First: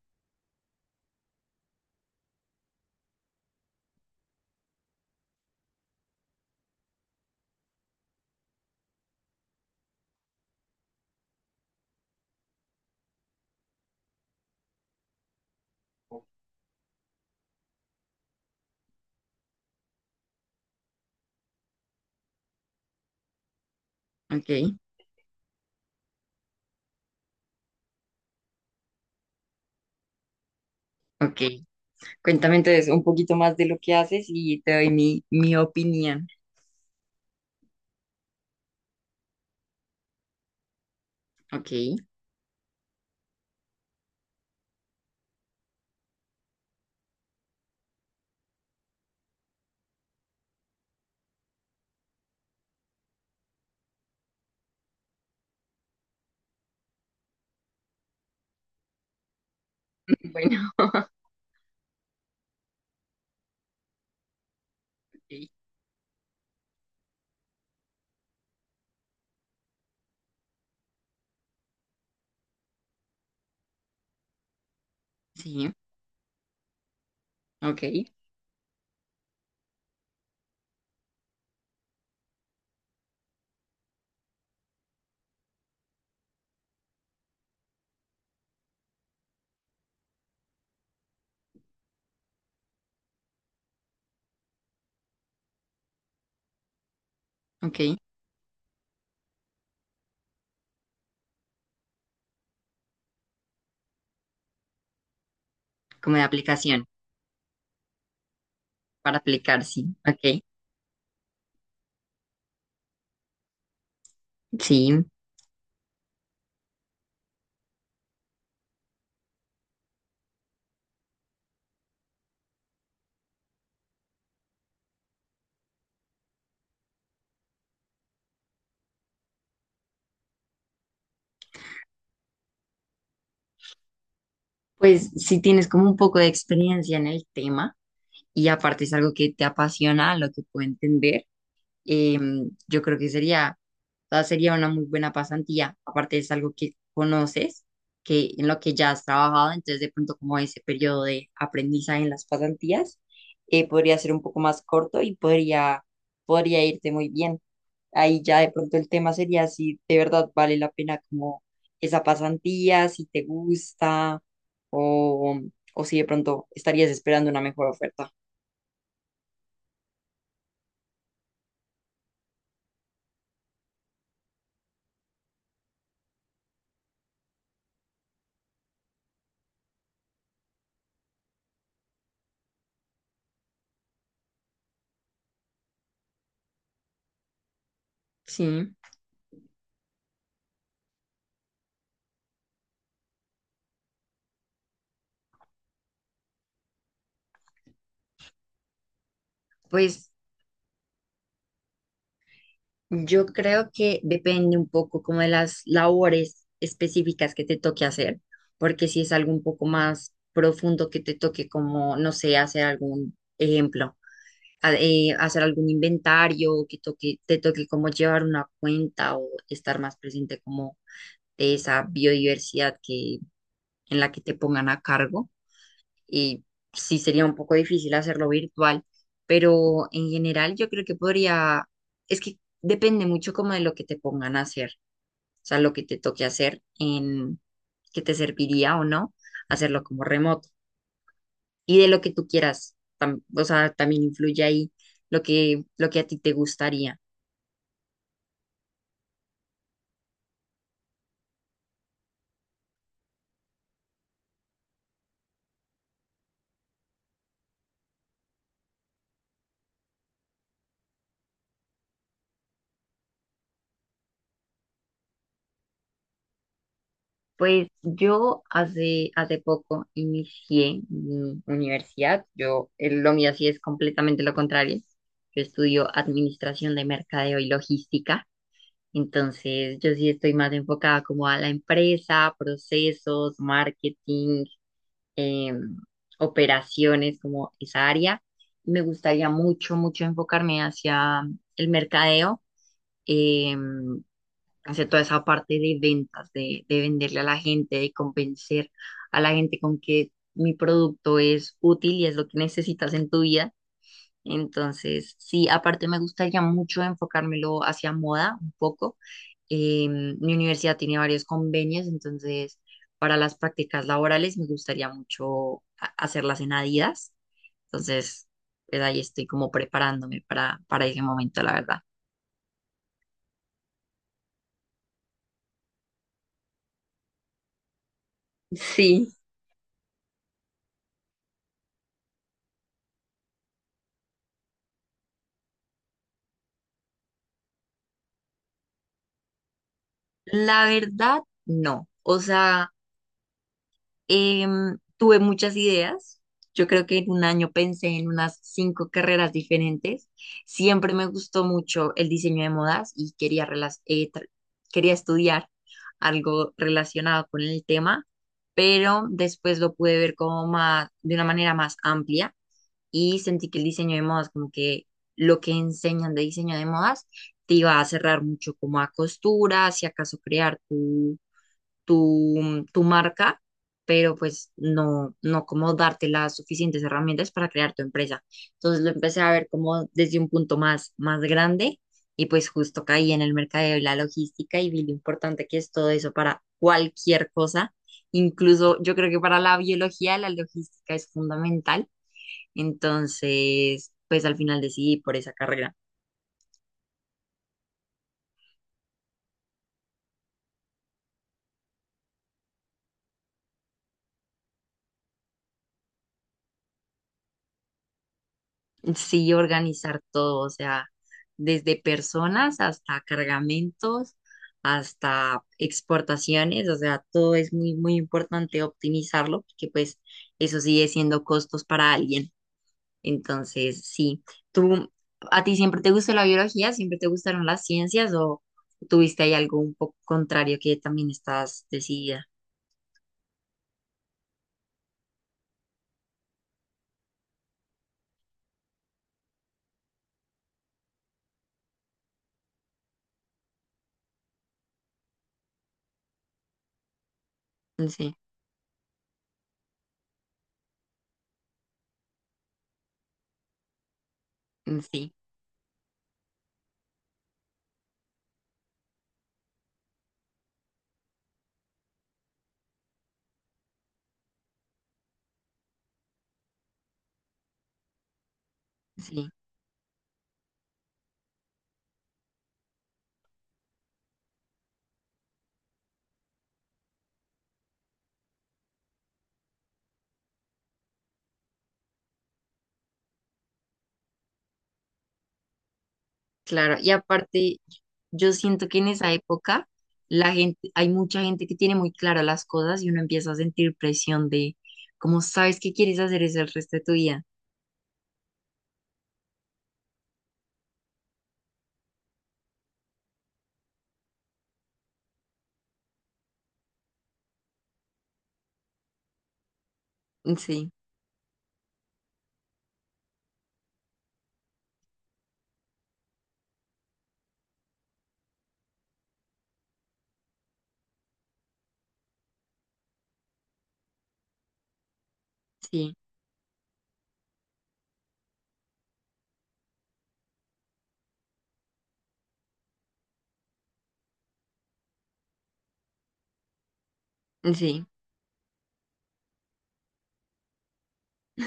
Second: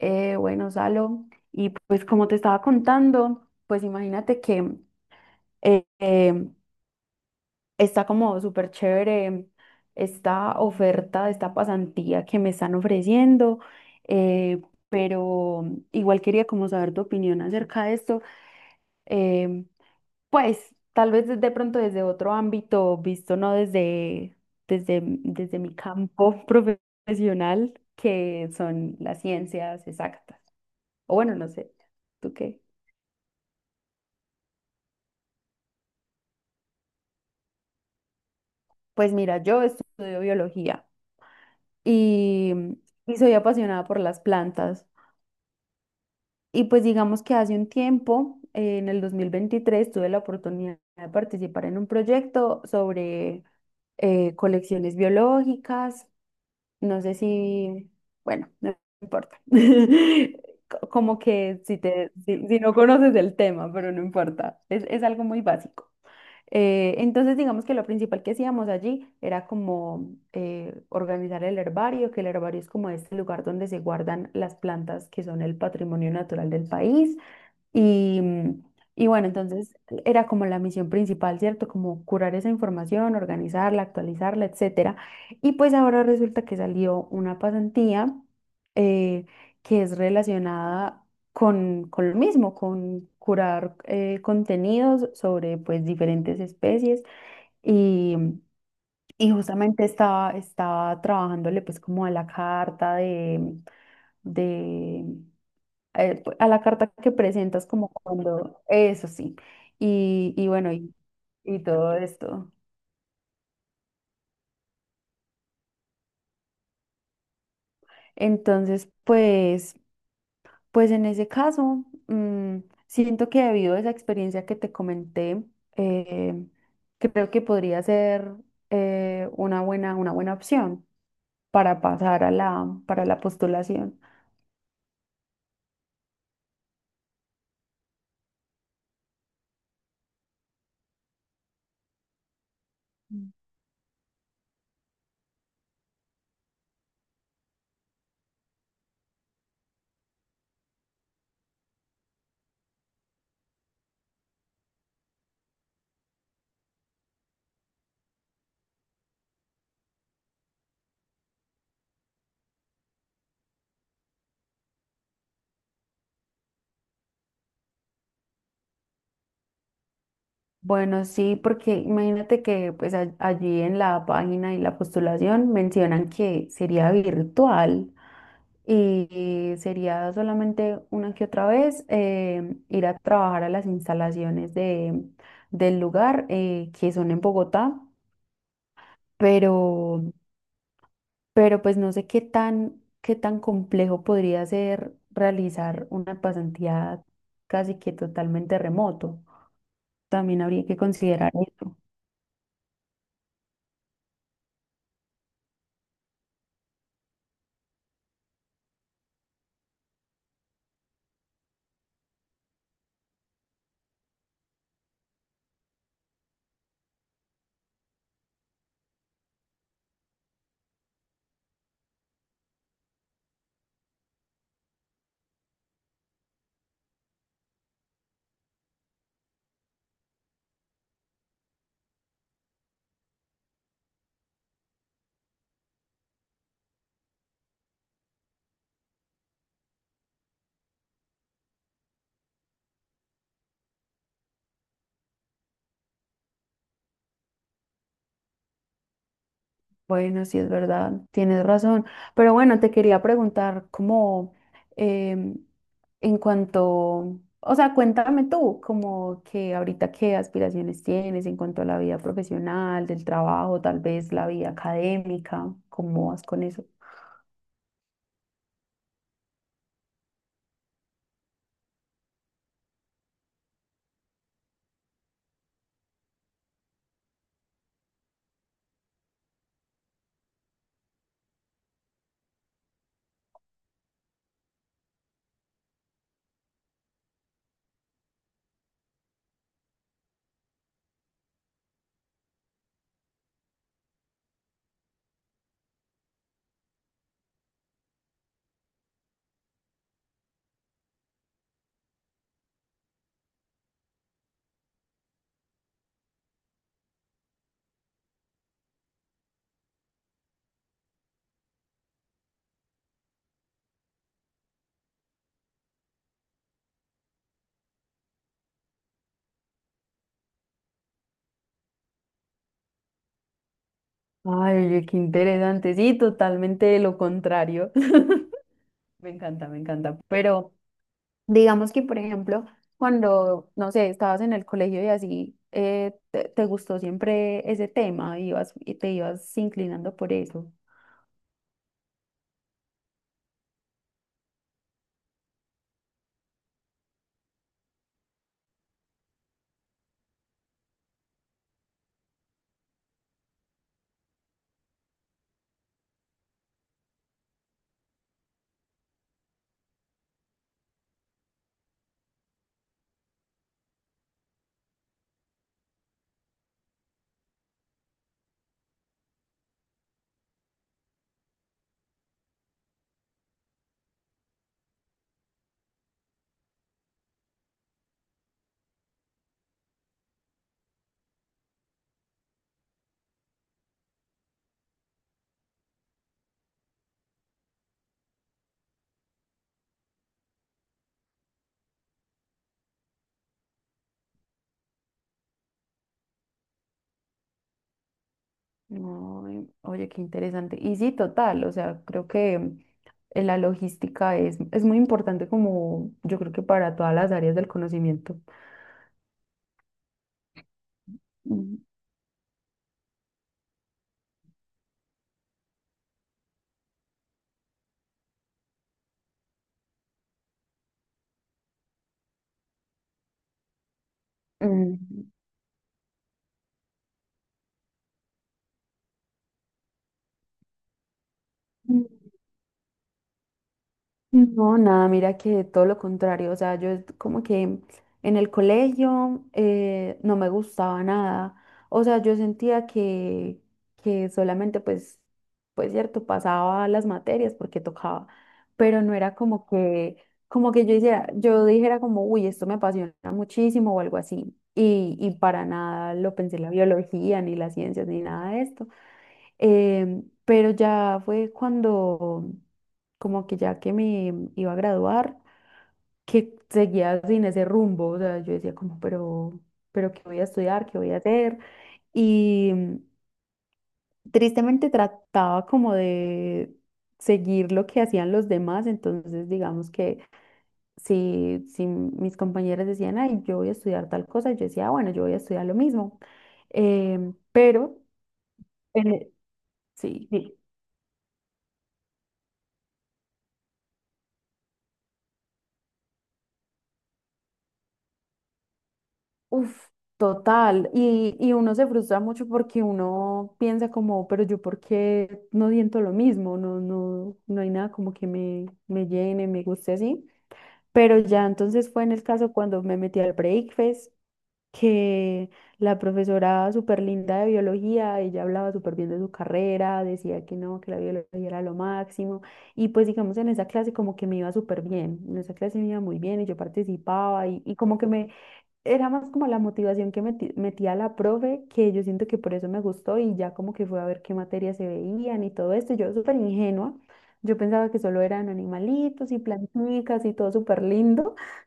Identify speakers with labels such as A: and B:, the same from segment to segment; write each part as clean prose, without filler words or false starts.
A: Bueno, Salo, y pues como te estaba contando, pues imagínate que eh, eh, está como súper chévere esta oferta de esta pasantía que me están ofreciendo, eh, pero igual quería como saber tu opinión acerca de esto, eh, pues tal vez de pronto desde otro ámbito, visto no desde,
B: Ok,
A: desde, desde mi campo profesional, que son las ciencias exactas. O bueno,
B: ok.
A: no sé, ¿tú
B: Cuéntame
A: qué?
B: entonces un poquito más de lo que haces y te doy mi opinión.
A: Pues mira, yo estudio biología
B: Ok,
A: y, y soy apasionada por las plantas. Y pues digamos que hace un tiempo, en el 2023, tuve la oportunidad de participar en un proyecto sobre colecciones biológicas. No sé si, bueno, no importa.
B: bueno,
A: Como que si te, si, si no conoces el tema, pero no importa. Es algo muy
B: ok,
A: básico. Entonces, digamos que lo principal que hacíamos allí era como organizar el herbario, que el herbario es como este lugar donde se guardan las plantas que son el
B: sí,
A: patrimonio natural del país.
B: ok,
A: Y, y bueno, entonces era como la misión principal, ¿cierto? Como curar esa información, organizarla, actualizarla, etcétera. Y pues ahora resulta que salió una pasantía eh, que es relacionada con lo mismo, con curar contenidos sobre pues diferentes especies
B: ok.
A: y, y justamente estaba trabajándole pues como a la carta de
B: Como de
A: a la
B: aplicación,
A: carta que presentas como cuando, eso
B: para
A: sí,
B: aplicar, sí, ok,
A: y bueno, y todo esto.
B: sí.
A: Entonces, pues, pues en ese caso, siento que debido a esa experiencia que te comenté, eh, creo que podría ser una buena opción para pasar a para la postulación.
B: Pues si tienes como un poco de experiencia en el tema y aparte es algo que te apasiona, lo que puedo entender. eh, yo creo que sería, o sea, sería una muy buena pasantía. Aparte es algo que conoces, que en lo que ya has trabajado, entonces de pronto como ese periodo de aprendizaje en las pasantías podría ser un poco más corto y podría, podría irte muy bien. Ahí ya de pronto el tema sería si de verdad vale la pena como esa pasantía, si te gusta o, o si de pronto estarías esperando una mejor oferta.
A: Bueno, sí, porque imagínate que pues allí en la página y la postulación mencionan que sería virtual. Y sería solamente una que otra vez ir a trabajar a las instalaciones de, del lugar que son en Bogotá,
B: Sí,
A: pero, pero pues no sé qué tan complejo podría ser realizar una pasantía casi que totalmente remoto.
B: pues
A: También habría que considerar eso.
B: yo creo que depende un poco como de las labores específicas que te toque hacer, porque si es algo un poco más profundo que te toque como, no sé, hacer algún ejemplo, hacer algún inventario, que toque, te toque como llevar una cuenta o estar más presente como de esa biodiversidad que, en la que te pongan a cargo y sí sería un poco difícil hacerlo virtual, pero en general yo creo que podría, es que depende mucho como de lo que te pongan a hacer, o sea, lo que te toque hacer en que te serviría o no hacerlo como remoto y de lo que tú quieras, tam- o sea, también influye ahí lo que a ti te gustaría.
A: Bueno, sí es verdad, tienes razón. Pero bueno, te quería preguntar cómo, em, en cuanto, o sea, cuéntame tú, como que ahorita qué aspiraciones tienes en cuanto a la vida profesional, del trabajo, tal vez la vida académica, ¿cómo vas con eso?
B: Pues yo hace, hace poco inicié mi universidad. Yo, lo mío sí es completamente lo contrario. Yo estudio administración de mercadeo y logística. Entonces, yo sí estoy más enfocada como a la empresa, procesos, marketing, em, operaciones, como esa área. Me gustaría mucho, mucho enfocarme hacia el mercadeo, em, hacia toda esa parte de ventas, de venderle a la gente, de convencer a la gente con que mi producto es útil y es lo que necesitas en tu vida. Entonces, sí, aparte me gustaría mucho enfocármelo hacia moda un poco. Mi universidad tiene varios convenios, entonces para las prácticas laborales me gustaría mucho hacerlas en Adidas. Entonces, pues ahí estoy como preparándome para ese momento, la verdad.
A: Ay, oye, qué interesante, sí, totalmente lo contrario. Me
B: Sí.
A: encanta, me encanta. Pero digamos que, por ejemplo, cuando, no sé, estabas en el colegio y así, te gustó siempre ese tema, ibas, y te ibas inclinando por eso.
B: La verdad, no. O sea... tuve muchas ideas. Yo creo que en un año pensé en unas 5 carreras diferentes. Siempre me gustó mucho el diseño de modas y quería, quería estudiar algo relacionado con el tema, pero después lo pude ver como más, de una manera más amplia y sentí que el diseño de modas, como que lo que enseñan de diseño de modas, te iba a cerrar mucho como a costura, si acaso crear tu marca, pero pues no, no como darte las suficientes herramientas para crear tu empresa. Entonces lo empecé a ver como desde un punto más, más grande y pues justo caí en el mercadeo y la logística y vi lo importante que es todo eso para cualquier cosa. Incluso yo creo que para la biología la logística es fundamental. Entonces, pues al final decidí por esa carrera.
A: Ay, oye, qué interesante. Y sí, total, o sea, creo que la logística es muy importante como yo creo que para todas las áreas del conocimiento.
B: Sí, organizar todo, o sea,
A: Mm,
B: desde personas hasta cargamentos, hasta exportaciones, o sea, todo es muy, muy importante optimizarlo, porque pues eso sigue siendo costos para alguien. Entonces, sí, ¿tú,
A: mm.
B: a ti siempre te gustó la biología, siempre te gustaron las ciencias o tuviste ahí algo un poco contrario que también estás
A: Mm.
B: decidida?
A: No, nada, mira que todo lo contrario, o sea, yo es como que en el colegio no me gustaba nada, o sea, yo sentía que solamente pues, pues cierto, pasaba las materias porque tocaba,
B: Sí,
A: pero no era como que yo hiciera, yo dijera como, uy, esto me apasiona muchísimo o algo así,
B: sí,
A: y para nada lo pensé la biología, ni las ciencias, ni nada de esto. Pero ya fue cuando, como que ya que me iba a graduar, que seguía sin ese rumbo. O sea, yo decía como,
B: sí.
A: pero ¿qué voy a estudiar? ¿Qué voy a hacer? Y tristemente trataba como de seguir lo que hacían los demás. Entonces, digamos que si, si mis compañeras decían, ay, yo voy a estudiar tal cosa, yo decía, "Ah, bueno, yo voy a estudiar lo mismo".
B: Claro, y
A: Em,
B: aparte,
A: pero,
B: yo siento que en
A: en e-
B: esa época
A: sí.
B: la gente, hay mucha gente que tiene muy claras las cosas y uno empieza a sentir presión de cómo sabes que quieres hacer eso el resto de tu vida.
A: Uf, total. Y uno se frustra mucho porque uno piensa como, pero yo por qué no siento lo mismo, no, no, no hay nada como que me llene, me guste así.
B: Sí,
A: Pero ya entonces fue en el caso cuando me metí al Breakfast, que la profesora súper linda de biología, ella hablaba súper bien de su carrera, decía que no, que la biología era lo máximo. Y pues digamos en esa clase como que me iba súper bien, en esa clase me iba
B: sí,
A: muy bien y yo participaba y como que me era más como la motivación que metía la profe, que yo siento que por eso me gustó y ya como que fue a ver qué materias se veían y todo esto. Yo súper ingenua, yo pensaba que
B: sí,
A: solo eran animalitos y plantitas y todo súper lindo.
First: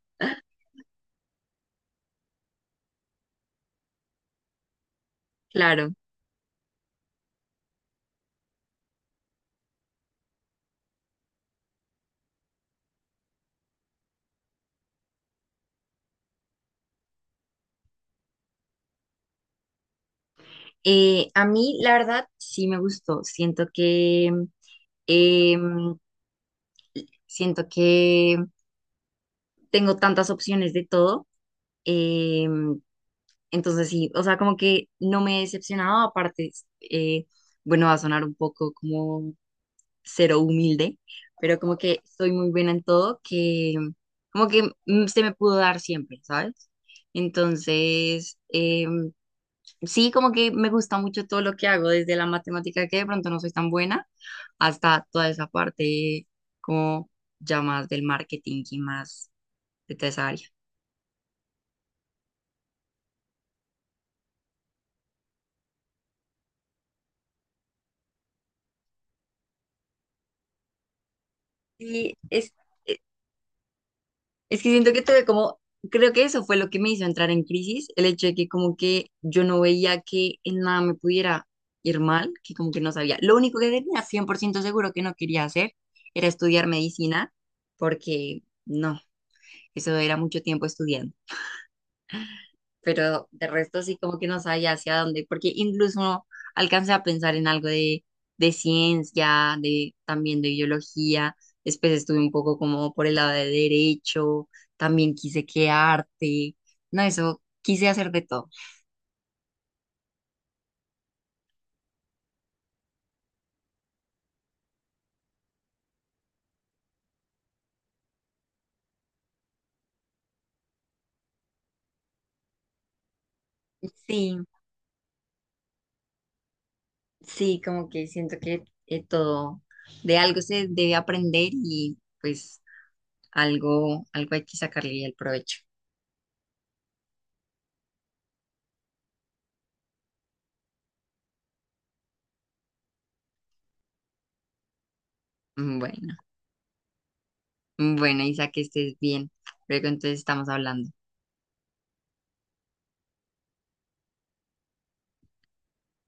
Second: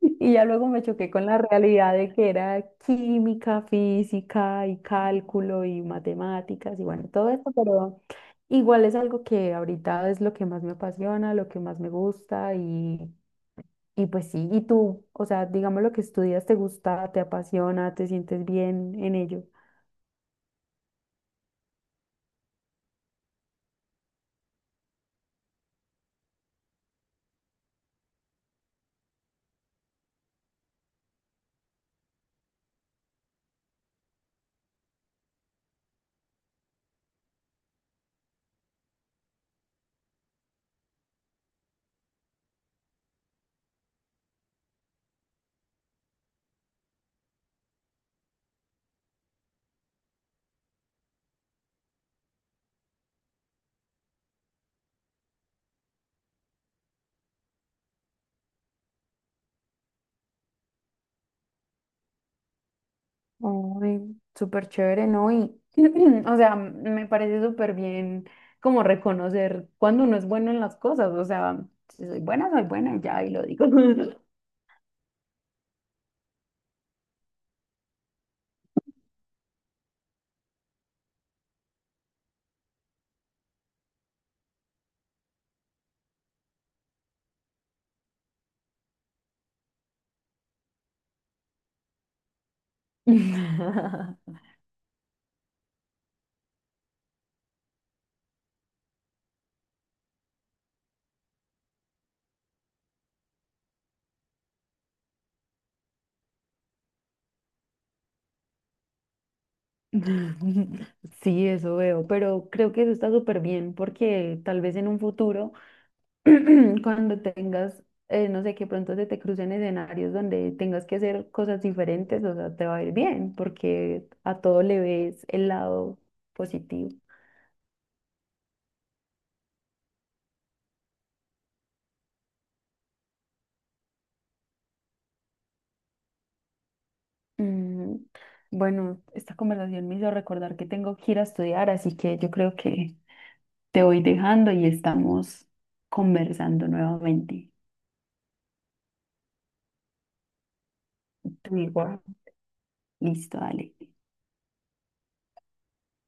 A: Y ya luego me choqué con la realidad de que era química, física y cálculo y
B: claro.
A: matemáticas y bueno, todo esto, pero igual es algo que ahorita es lo que más me apasiona, lo que más me gusta y pues sí, ¿y tú? O sea, digamos lo que estudias, ¿te gusta, te apasiona, te sientes bien en ello?
B: A mí, la verdad, sí me gustó. Siento que em, siento que tengo tantas opciones de todo. em, Entonces sí, o sea, como que no me he decepcionado, aparte, eh, bueno, va a sonar un poco como cero humilde, pero como que soy muy buena en todo, que como que se me pudo dar siempre, ¿sabes? Entonces, sí, como que me gusta mucho todo lo que hago, desde la matemática que de pronto no soy tan buena, hasta toda esa parte como ya más del marketing y más de toda esa área.
A: Ay, súper chévere, ¿no? Y, o sea, me parece súper bien como reconocer cuando uno es bueno en las cosas, o sea, si
B: Y
A: soy buena,
B: es,
A: soy buena, y ya, y lo digo.
B: Es que siento que tuve como, creo que eso fue lo que me hizo entrar en crisis, el hecho de que como que yo no veía que en nada me pudiera ir mal, que como que no sabía. Lo único que tenía 100% seguro que no quería hacer era estudiar medicina, porque no, eso era mucho tiempo estudiando pero de resto sí como que no sabía hacia dónde, porque incluso no alcancé a pensar en algo de ciencia, de también de biología, después estuve un poco como por el lado de derecho, también quise que arte, no, eso, quise hacer de todo.
A: Sí, eso veo, pero creo que eso está súper bien porque tal vez en un futuro cuando tengas, no sé, que pronto se te crucen escenarios donde tengas que hacer cosas diferentes, o sea, te va a ir bien, porque
B: Sí,
A: a todo le ves el lado positivo.
B: sí, como que siento que todo, de algo se debe aprender y pues algo, algo hay que sacarle el provecho.
A: Mm, bueno, esta conversación me hizo recordar que tengo que ir a estudiar, así que yo creo que te voy dejando y estamos
B: Bueno,
A: conversando nuevamente.
B: bueno, Isa, que estés bien. Luego entonces estamos hablando.
A: Tú igual. Listo, dale.